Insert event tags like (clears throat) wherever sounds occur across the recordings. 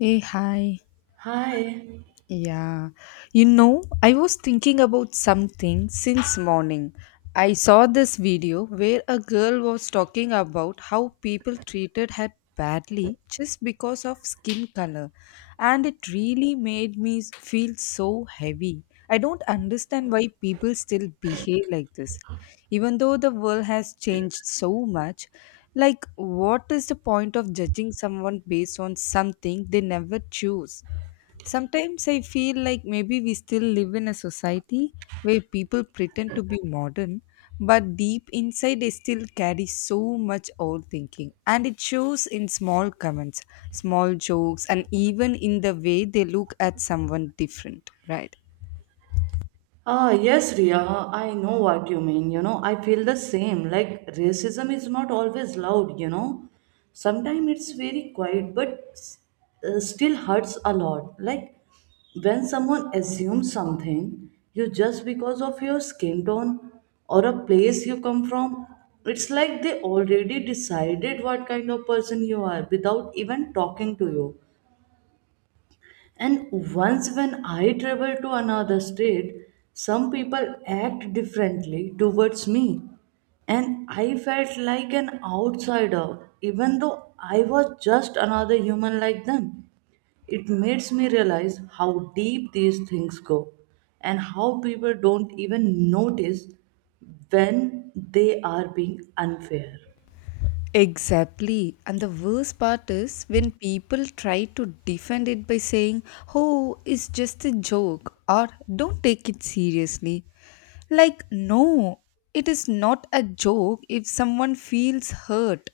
Hey, hi. Hi. Yeah. You know, I was thinking about something since morning. I saw this video where a girl was talking about how people treated her badly just because of skin color, and it really made me feel so heavy. I don't understand why people still behave like this. Even though the world has changed so much, like, what is the point of judging someone based on something they never choose? Sometimes I feel like maybe we still live in a society where people pretend to be modern, but deep inside they still carry so much old thinking. And it shows in small comments, small jokes, and even in the way they look at someone different, right? Yes, Ria, I know what you mean. I feel the same. Like, racism is not always loud. Sometimes it's very quiet, but still hurts a lot. Like, when someone assumes something, you just because of your skin tone or a place you come from, it's like they already decided what kind of person you are without even talking to you. And once when I travel to another state, some people act differently towards me. And I felt like an outsider, even though I was just another human like them. It makes me realize how deep these things go and how people don't even notice when they are being unfair. Exactly. And the worst part is when people try to defend it by saying, oh, it's just a joke or don't take it seriously. Like, no, it is not a joke if someone feels hurt.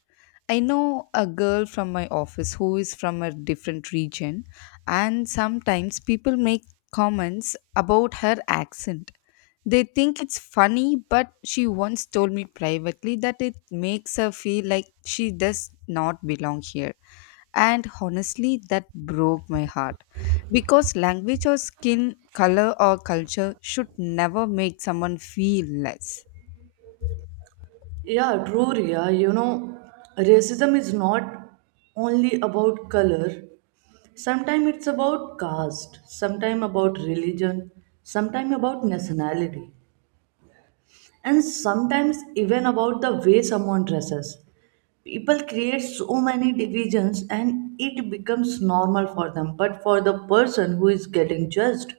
I know a girl from my office who is from a different region, and sometimes people make comments about her accent. They think it's funny, but she once told me privately that it makes her feel like she does not belong here, and honestly that broke my heart because language or skin color or culture should never make someone feel less. Yeah, true, Ria. Racism is not only about color. Sometimes it's about caste, sometimes about religion, sometimes about nationality, and sometimes even about the way someone dresses. People create so many divisions and it becomes normal for them, but for the person who is getting judged,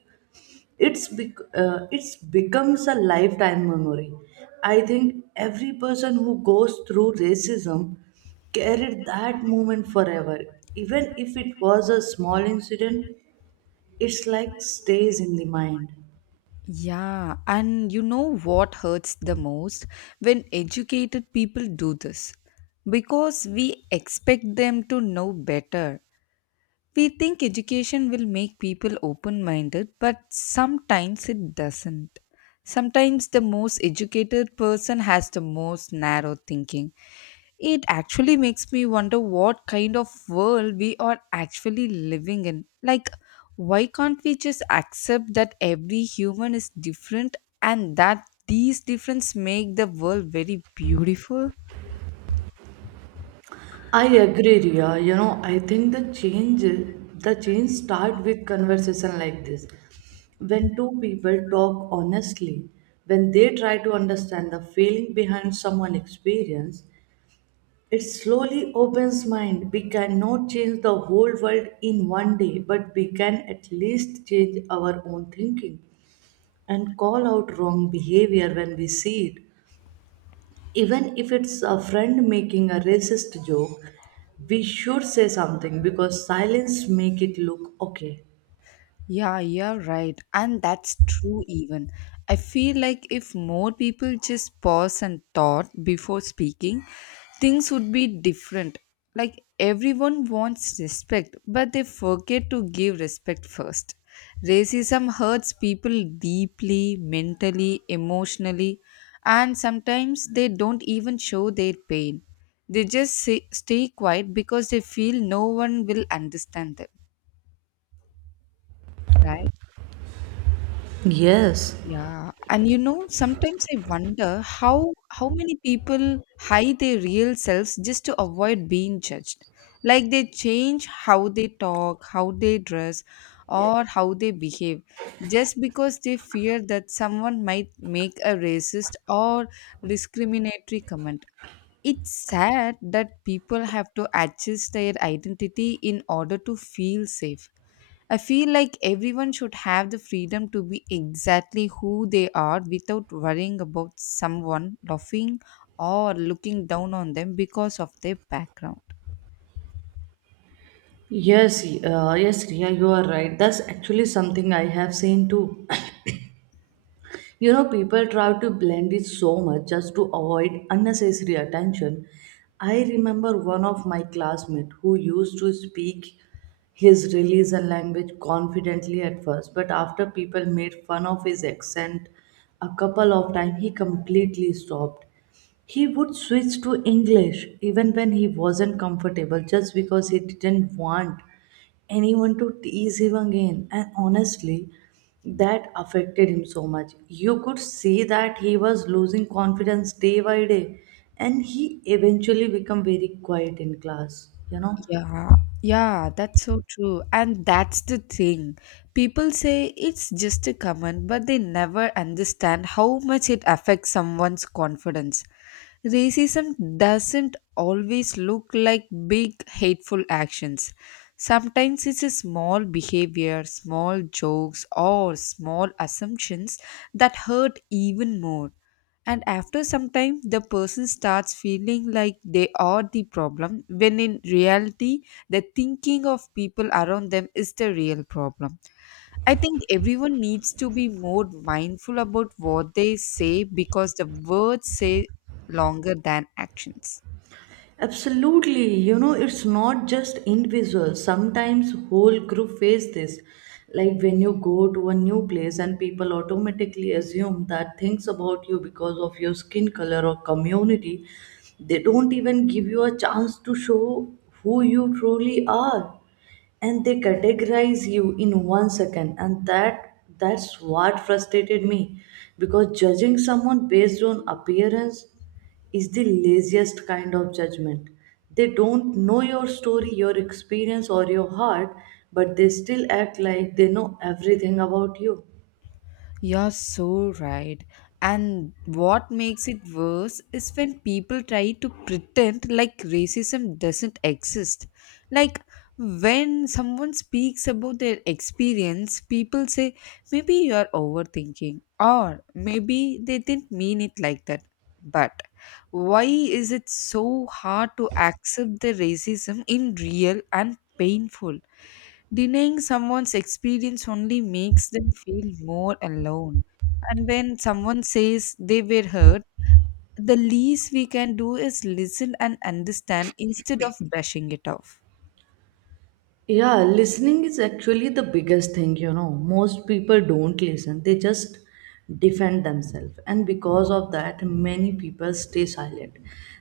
it's becomes a lifetime memory. I think every person who goes through racism carried that moment forever, even if it was a small incident. It's like stays in the mind. Yeah, and you know what hurts the most? When educated people do this, because we expect them to know better. We think education will make people open minded, but sometimes it doesn't. Sometimes the most educated person has the most narrow thinking. It actually makes me wonder what kind of world we are actually living in. Like, why can't we just accept that every human is different and that these differences make the world very beautiful? I agree, Ria. I think the change start with conversation like this, when two people talk honestly, when they try to understand the feeling behind someone's experience. It slowly opens mind. We cannot change the whole world in one day, but we can at least change our own thinking and call out wrong behavior when we see it. Even if it's a friend making a racist joke, we should say something because silence make it look okay. Yeah, you're right. And that's true, even. I feel like if more people just pause and thought before speaking, things would be different. Like, everyone wants respect, but they forget to give respect first. Racism hurts people deeply, mentally, emotionally, and sometimes they don't even show their pain. They just say, stay quiet because they feel no one will understand them, right? Yes, Yeah, and you know, sometimes I wonder how many people hide their real selves just to avoid being judged. Like they change how they talk, how they dress, or how they behave just because they fear that someone might make a racist or discriminatory comment. It's sad that people have to adjust their identity in order to feel safe. I feel like everyone should have the freedom to be exactly who they are without worrying about someone laughing or looking down on them because of their background. yes, Riya, you are right. That's actually something I have seen too. People try to blend it so much just to avoid unnecessary attention. I remember one of my classmates who used to speak his religion language confidently at first, but after people made fun of his accent a couple of times, he completely stopped. He would switch to English even when he wasn't comfortable just because he didn't want anyone to tease him again. And honestly, that affected him so much. You could see that he was losing confidence day by day, and he eventually became very quiet in class. Yeah, yeah, that's so true. And that's the thing. People say it's just a comment, but they never understand how much it affects someone's confidence. Racism doesn't always look like big hateful actions. Sometimes it's a small behavior, small jokes, or small assumptions that hurt even more. And after some time, the person starts feeling like they are the problem, when in reality, the thinking of people around them is the real problem. I think everyone needs to be more mindful about what they say because the words say longer than actions. Absolutely. It's not just individual. Sometimes whole group face this. Like when you go to a new place and people automatically assume that things about you because of your skin color or community, they don't even give you a chance to show who you truly are, and they categorize you in one second, and that's what frustrated me, because judging someone based on appearance is the laziest kind of judgment. They don't know your story, your experience, or your heart, but they still act like they know everything about you. You're so right. And what makes it worse is when people try to pretend like racism doesn't exist. Like when someone speaks about their experience, people say, maybe you're overthinking, or maybe they didn't mean it like that. But why is it so hard to accept the racism in real and painful? Denying someone's experience only makes them feel more alone. And when someone says they were hurt, the least we can do is listen and understand instead of brushing it off. Yeah, listening is actually the biggest thing. Most people don't listen, they just defend themselves. And because of that, many people stay silent.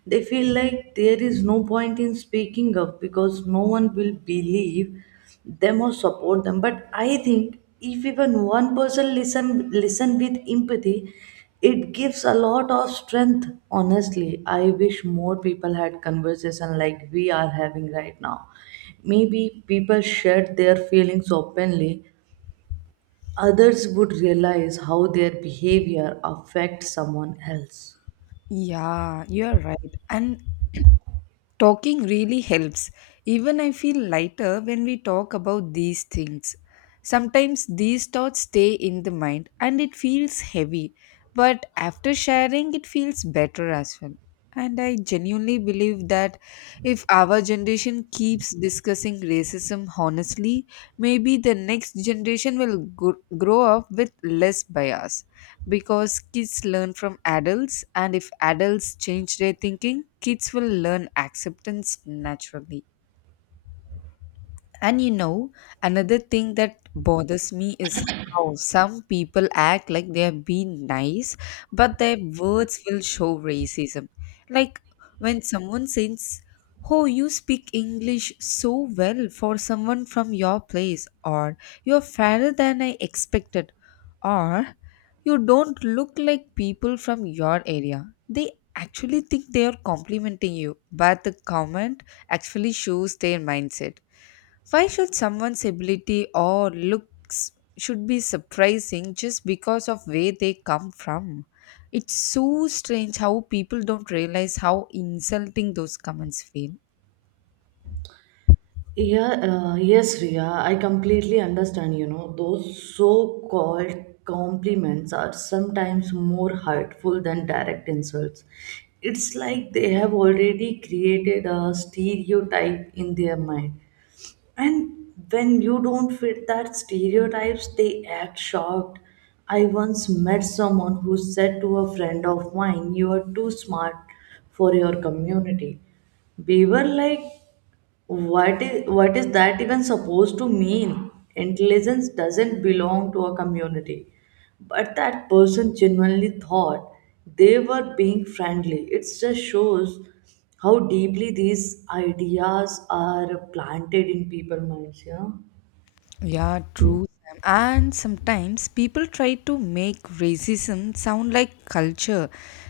They feel like there is no point in speaking up because no one will believe them or support them. But I think if even one person listen with empathy, it gives a lot of strength. Honestly, I wish more people had conversation like we are having right now. Maybe people shared their feelings openly, others would realize how their behavior affects someone else. Yeah, you're right. And talking really helps. Even I feel lighter when we talk about these things. Sometimes these thoughts stay in the mind and it feels heavy, but after sharing, it feels better as well. And I genuinely believe that if our generation keeps discussing racism honestly, maybe the next generation will grow up with less bias, because kids learn from adults, and if adults change their thinking, kids will learn acceptance naturally. And you know, another thing that bothers me is how some people act like they have been nice, but their words will show racism. Like when someone says, oh, you speak English so well for someone from your place, or you're fairer than I expected, or you don't look like people from your area. They actually think they are complimenting you, but the comment actually shows their mindset. Why should someone's ability or looks should be surprising just because of where they come from? It's so strange how people don't realize how insulting those comments feel. Yeah, yes, Ria, I completely understand. Those so called compliments are sometimes more hurtful than direct insults. It's like they have already created a stereotype in their mind. And when you don't fit that stereotypes, they act shocked. I once met someone who said to a friend of mine, "You are too smart for your community." We were like, what is that even supposed to mean? Intelligence doesn't belong to a community. But that person genuinely thought they were being friendly. It just shows how deeply these ideas are planted in people's minds. Yeah, true. Sam. And sometimes people try to make racism sound like culture.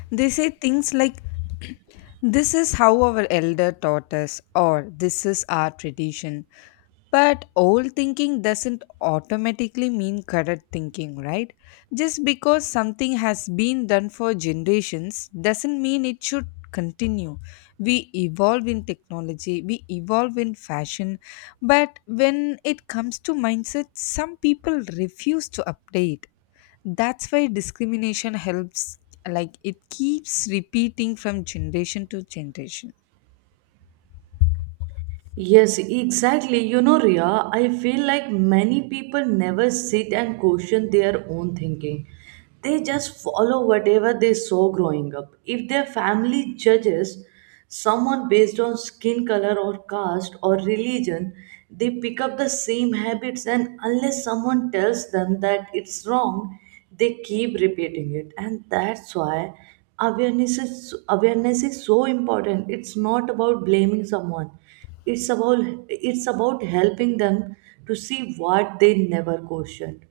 They say things like, (clears throat) this is how our elder taught us, or this is our tradition. But old thinking doesn't automatically mean correct thinking, right? Just because something has been done for generations doesn't mean it should continue. We evolve in technology, we evolve in fashion, but when it comes to mindset, some people refuse to update. That's why discrimination helps, like, it keeps repeating from generation to generation. Yes, exactly. Ria, I feel like many people never sit and question their own thinking. They just follow whatever they saw growing up. If their family judges someone based on skin color or caste or religion, they pick up the same habits, and unless someone tells them that it's wrong, they keep repeating it. And that's why awareness is so important. It's not about blaming someone, it's about it's about helping them to see what they never questioned.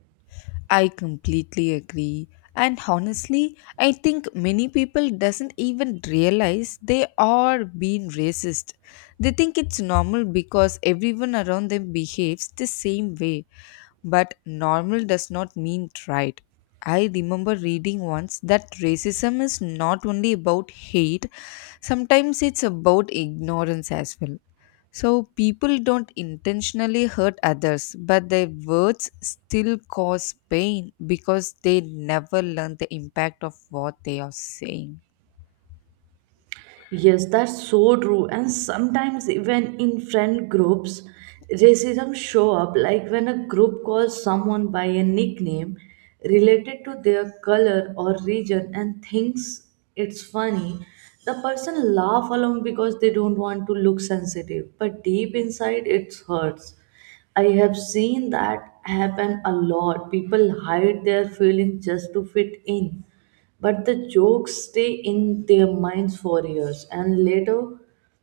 I completely agree. And honestly, I think many people doesn't even realize they are being racist. They think it's normal because everyone around them behaves the same way. But normal does not mean right. I remember reading once that racism is not only about hate, sometimes it's about ignorance as well. So people don't intentionally hurt others, but their words still cause pain because they never learn the impact of what they are saying. Yes, that's so true. And sometimes even in friend groups, racism show up, like when a group calls someone by a nickname related to their color or region and thinks it's funny. The person laugh along because they don't want to look sensitive, but deep inside it hurts. I have seen that happen a lot. People hide their feelings just to fit in, but the jokes stay in their minds for years, and later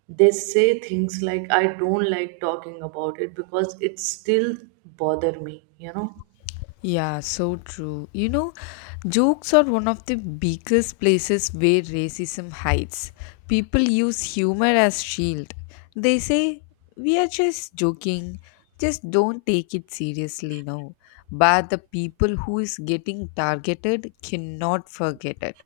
they say things like, I don't like talking about it because it still bother me, you know? Yeah, so true. You know, jokes are one of the biggest places where racism hides. People use humor as shield. They say, "We are just joking. Just don't take it seriously now." But the people who is getting targeted cannot forget it.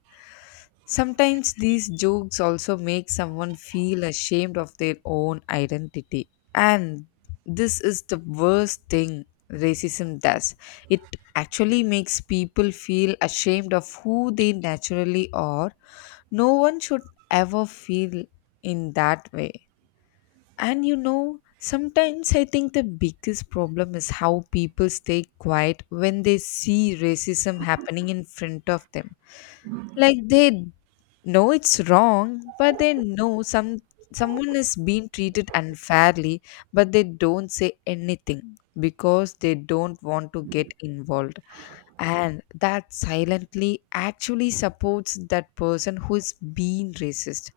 Sometimes these jokes also make someone feel ashamed of their own identity. And this is the worst thing racism does. It actually makes people feel ashamed of who they naturally are. No one should ever feel in that way. And you know, sometimes I think the biggest problem is how people stay quiet when they see racism happening in front of them, like they know it's wrong, but they know someone is being treated unfairly, but they don't say anything because they don't want to get involved. And that silently actually supports that person who is being racist.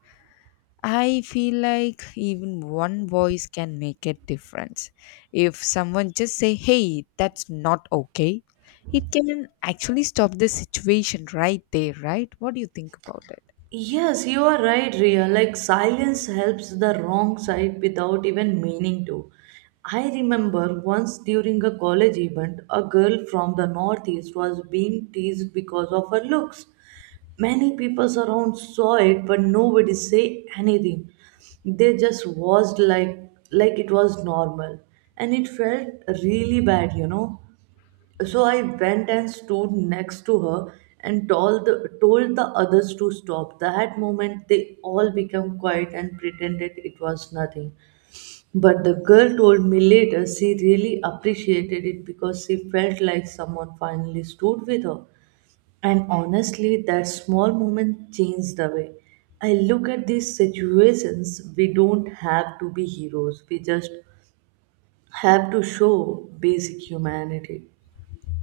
I feel like even one voice can make a difference. If someone just say, "Hey, that's not okay," it can actually stop the situation right there, right? What do you think about it? Yes, you are right, Ria. Like silence helps the wrong side without even meaning to. I remember once during a college event, a girl from the northeast was being teased because of her looks. Many people around saw it but nobody say anything. They just watched like it was normal. And it felt really bad. So I went and stood next to her and told the others to stop. That moment they all became quiet and pretended it was nothing. But the girl told me later she really appreciated it because she felt like someone finally stood with her. And honestly, that small moment changed the way I look at these situations. We don't have to be heroes, we just have to show basic humanity.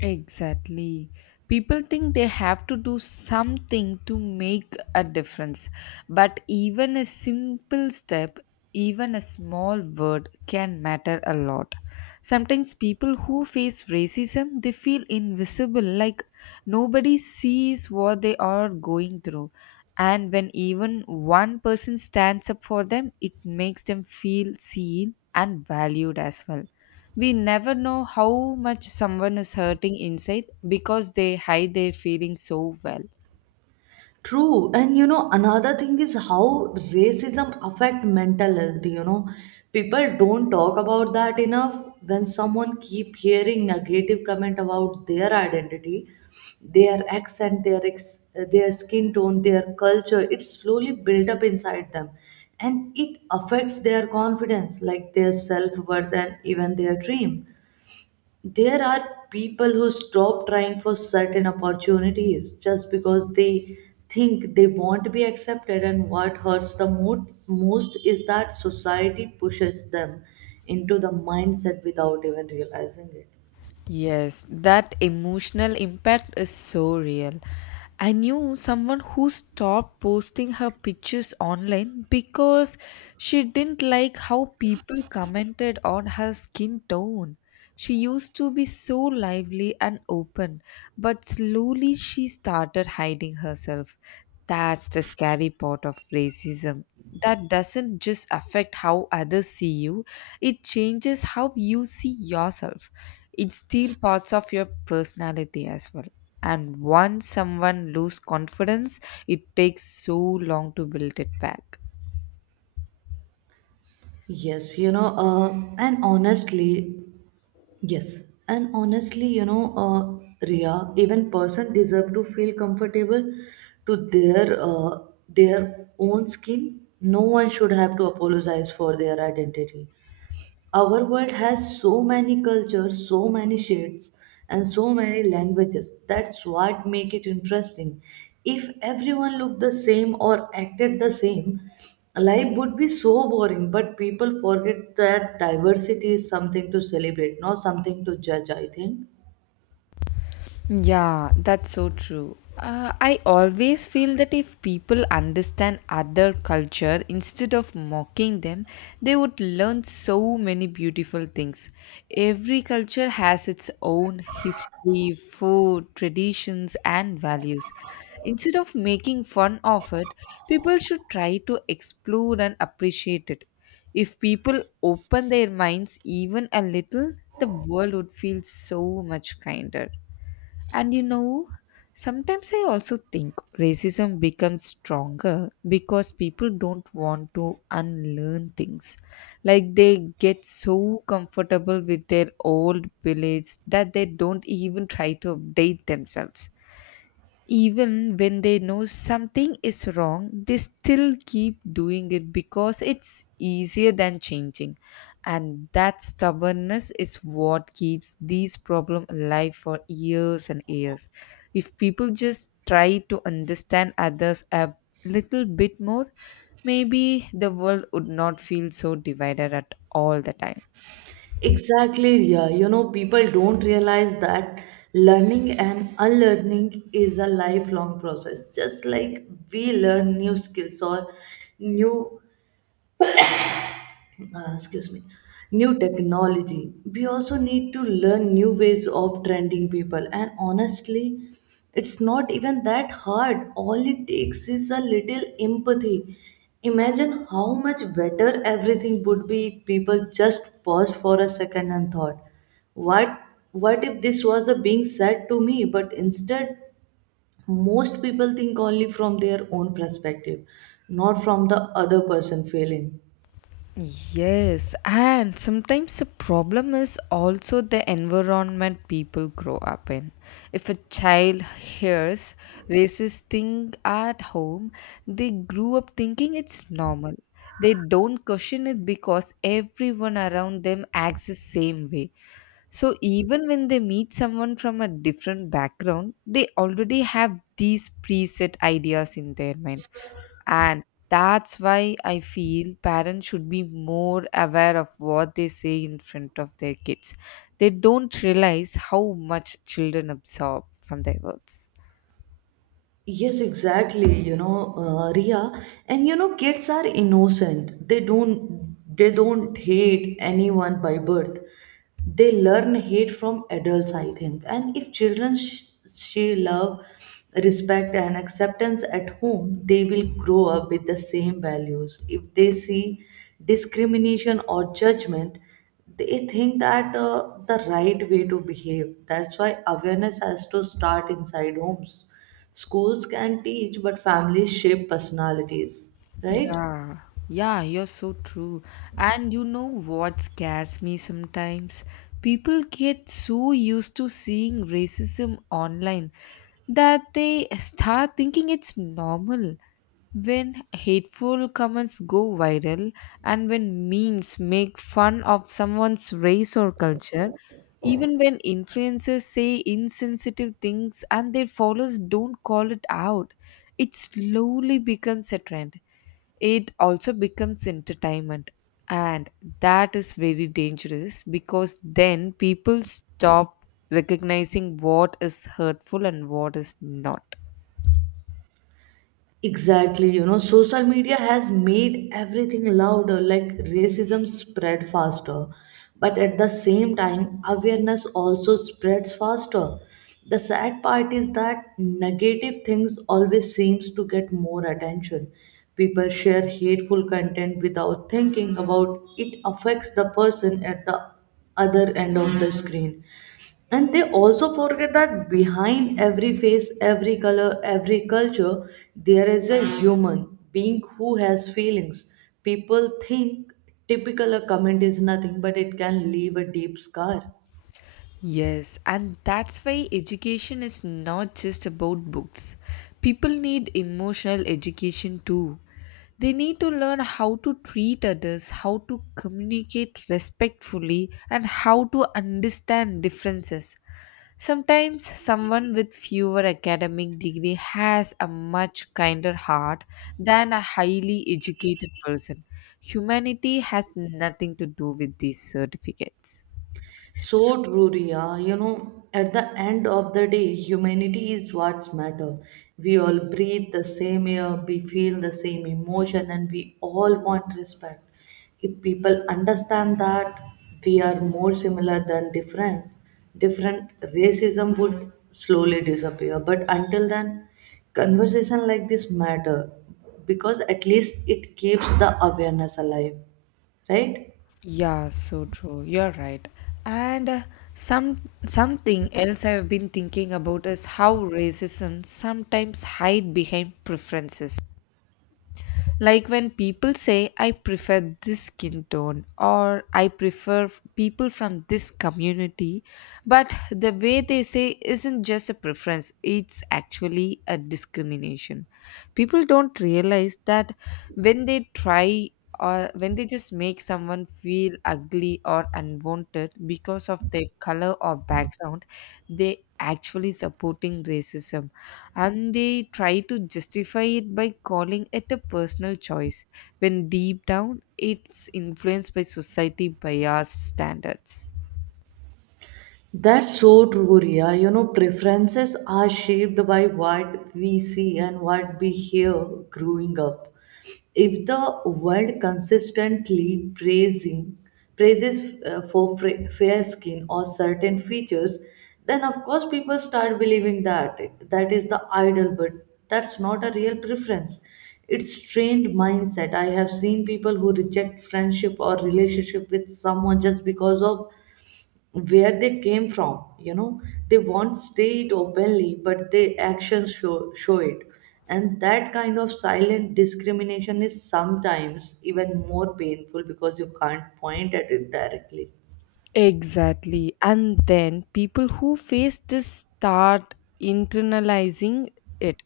Exactly. People think they have to do something to make a difference. But even a simple step, even a small word can matter a lot. Sometimes people who face racism, they feel invisible, like nobody sees what they are going through. And when even one person stands up for them, it makes them feel seen and valued as well. We never know how much someone is hurting inside because they hide their feelings so well. True, and you know another thing is how racism affect mental health. People don't talk about that enough. When someone keep hearing negative comment about their identity, their accent, their skin tone, their culture, it slowly build up inside them, and it affects their confidence, like their self worth, and even their dream. There are people who stop trying for certain opportunities just because they think they won't be accepted, and what hurts the most is that society pushes them into the mindset without even realizing it. Yes, that emotional impact is so real. I knew someone who stopped posting her pictures online because she didn't like how people commented on her skin tone. She used to be so lively and open, but slowly she started hiding herself. That's the scary part of racism. That doesn't just affect how others see you, it changes how you see yourself. It steals parts of your personality as well. And once someone loses confidence, it takes so long to build it back. Yes you know uh, and honestly Yes, and honestly, Ria, even person deserve to feel comfortable to their own skin. No one should have to apologize for their identity. Our world has so many cultures, so many shades, and so many languages. That's what make it interesting. If everyone looked the same or acted the same, life would be so boring, but people forget that diversity is something to celebrate, not something to judge, I think. Yeah, that's so true. I always feel that if people understand other culture instead of mocking them, they would learn so many beautiful things. Every culture has its own history, food, traditions, and values. Instead of making fun of it, people should try to explore and appreciate it. If people open their minds even a little, the world would feel so much kinder. And you know, sometimes I also think racism becomes stronger because people don't want to unlearn things. Like they get so comfortable with their old beliefs that they don't even try to update themselves. Even when they know something is wrong, they still keep doing it because it's easier than changing. And that stubbornness is what keeps these problems alive for years and years. If people just try to understand others a little bit more, maybe the world would not feel so divided at all the time. Exactly, yeah. People don't realize that learning and unlearning is a lifelong process, just like we learn new skills or new excuse me new technology. We also need to learn new ways of trending people, and honestly, it's not even that hard. All it takes is a little empathy. Imagine how much better everything would be if people just paused for a second and thought, what what if this was a being said to me? But instead, most people think only from their own perspective, not from the other person feeling. Yes, and sometimes the problem is also the environment people grow up in. If a child hears racist thing at home, they grew up thinking it's normal. They don't question it because everyone around them acts the same way. So even when they meet someone from a different background, they already have these preset ideas in their mind. And that's why I feel parents should be more aware of what they say in front of their kids. They don't realize how much children absorb from their words. Yes, exactly. Ria, and kids are innocent. They don't hate anyone by birth. They learn hate from adults, I think. And if children she love, respect, and acceptance at home, they will grow up with the same values. If they see discrimination or judgment, they think that the right way to behave. That's why awareness has to start inside homes. Schools can teach, but families shape personalities, right? Yeah, yeah, you're so true. And you know what scares me sometimes? People get so used to seeing racism online that they start thinking it's normal. When hateful comments go viral and when memes make fun of someone's race or culture, even when influencers say insensitive things and their followers don't call it out, it slowly becomes a trend, it also becomes entertainment, and that is very dangerous because then people stop recognizing what is hurtful and what is not. Exactly. Social media has made everything louder, like racism spread faster. But at the same time, awareness also spreads faster. The sad part is that negative things always seems to get more attention. People share hateful content without thinking about it affects the person at the other end of the screen. And they also forget that behind every face, every color, every culture, there is a human being who has feelings. People think typical a comment is nothing, but it can leave a deep scar. Yes, and that's why education is not just about books. People need emotional education too. They need to learn how to treat others, how to communicate respectfully, and how to understand differences. Sometimes someone with fewer academic degree has a much kinder heart than a highly educated person. Humanity has nothing to do with these certificates. So true, Riya. At the end of the day, humanity is what's matter. We all breathe the same air, we feel the same emotion, and we all want respect. If people understand that we are more similar than different, different racism would slowly disappear. But until then, conversation like this matter because at least it keeps the awareness alive, right? Yeah, so true. You're right. And some something else I've been thinking about is how racism sometimes hide behind preferences. Like when people say, I prefer this skin tone or I prefer people from this community, but the way they say isn't just a preference, it's actually a discrimination. People don't realize that when they try or when they just make someone feel ugly or unwanted because of their color or background, they actually supporting racism, and they try to justify it by calling it a personal choice when deep down it's influenced by society bias standards. That's so true, Ria. Preferences are shaped by what we see and what we hear growing up. If the world consistently praising praises for fair skin or certain features, then of course people start believing that that is the ideal, but that's not a real preference. It's strained mindset. I have seen people who reject friendship or relationship with someone just because of where they came from. They won't state it openly, but their actions show it. And that kind of silent discrimination is sometimes even more painful because you can't point at it directly. Exactly. And then people who face this start internalizing it.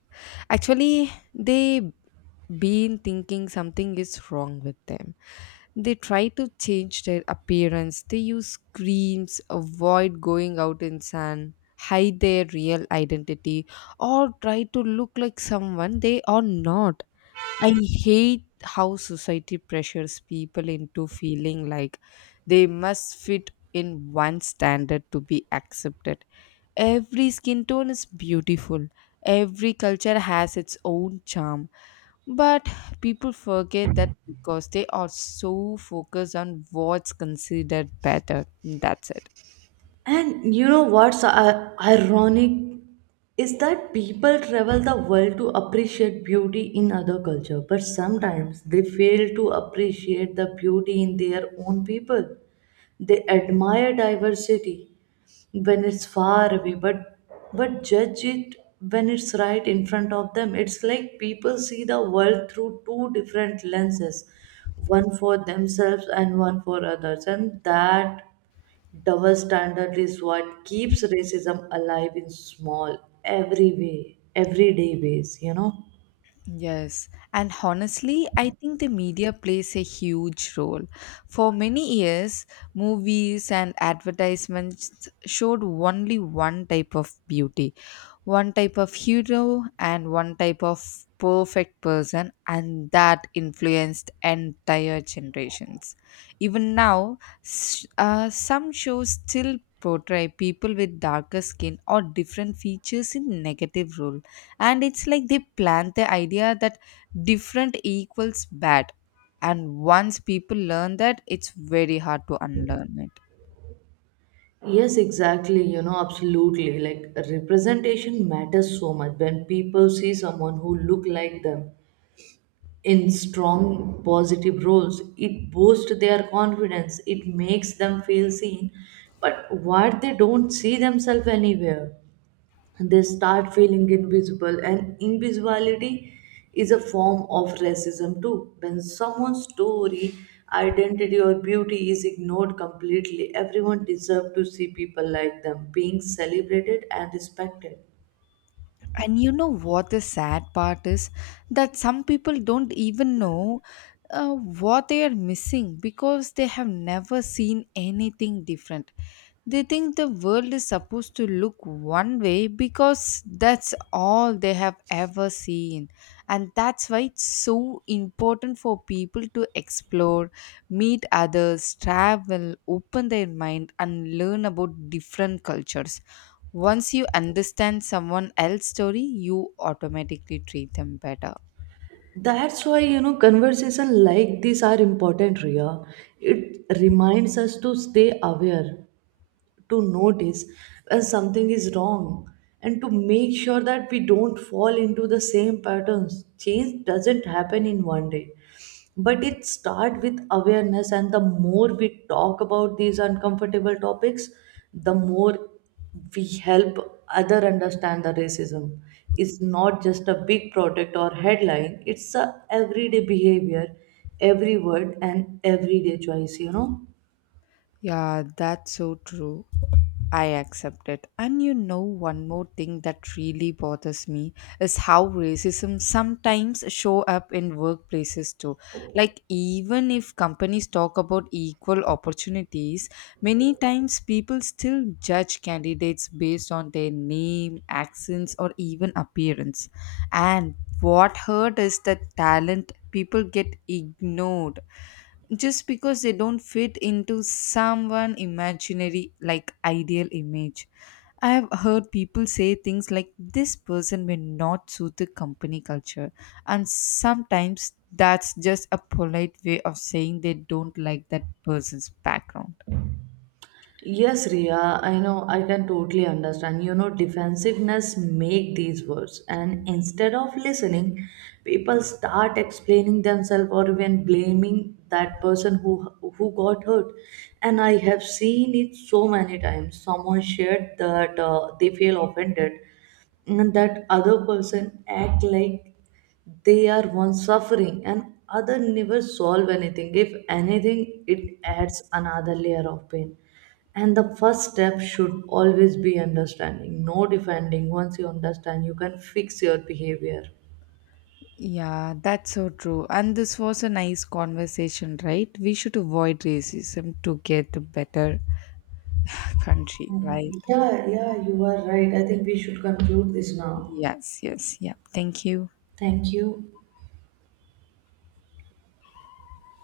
Actually, they been thinking something is wrong with them. They try to change their appearance, they use creams, avoid going out in sun, hide their real identity, or try to look like someone they are not. I hate how society pressures people into feeling like they must fit in one standard to be accepted. Every skin tone is beautiful. Every culture has its own charm, but people forget that because they are so focused on what's considered better. That's it. And you know what's ironic is that people travel the world to appreciate beauty in other culture, but sometimes they fail to appreciate the beauty in their own people. They admire diversity when it's far away, but judge it when it's right in front of them. It's like people see the world through two different lenses, one for themselves and one for others, and that double standard is what keeps racism alive in small, everyday ways. Yes. And honestly, I think the media plays a huge role. For many years, movies and advertisements showed only one type of beauty, one type of hero, and one type of perfect person, and that influenced entire generations. Even now, some shows still portray people with darker skin or different features in negative role, and it's like they plant the idea that different equals bad, and once people learn that it's very hard to unlearn it. Yes, exactly. Absolutely. Like representation matters so much. When people see someone who look like them in strong positive roles, it boosts their confidence. It makes them feel seen. But what they don't see themselves anywhere, they start feeling invisible, and invisibility is a form of racism too. When someone's story, identity or beauty is ignored completely, everyone deserves to see people like them being celebrated and respected. And you know what the sad part is? That some people don't even know what they are missing because they have never seen anything different. They think the world is supposed to look one way because that's all they have ever seen. And that's why it's so important for people to explore, meet others, travel, open their mind, and learn about different cultures. Once you understand someone else's story, you automatically treat them better. That's why conversation like this are important, Ria. It reminds us to stay aware, to notice when something is wrong, and to make sure that we don't fall into the same patterns. Change doesn't happen in one day, but it starts with awareness. And the more we talk about these uncomfortable topics, the more we help other understand that racism is not just a big product or headline. It's a everyday behavior, every word and everyday choice. Yeah, that's so true. I accept it. And you know, one more thing that really bothers me is how racism sometimes show up in workplaces too. Like even if companies talk about equal opportunities, many times people still judge candidates based on their name, accents, or even appearance. And what hurt is that talent people get ignored just because they don't fit into someone imaginary like ideal image. I have heard people say things like this person may not suit the company culture, and sometimes that's just a polite way of saying they don't like that person's background. Yes, Ria, I know I can totally understand. Defensiveness make these words, and instead of listening, people start explaining themselves or even blaming that person who got hurt. And I have seen it so many times. Someone shared that they feel offended, and that other person act like they are one suffering, and other never solve anything. If anything, it adds another layer of pain, and the first step should always be understanding, no defending. Once you understand, you can fix your behavior. Yeah, that's so true. And this was a nice conversation, right? We should avoid racism to get a better country, right? Yeah, yeah, you are right. I think we should conclude this now. Yes, yes, yeah. Thank you. Thank you.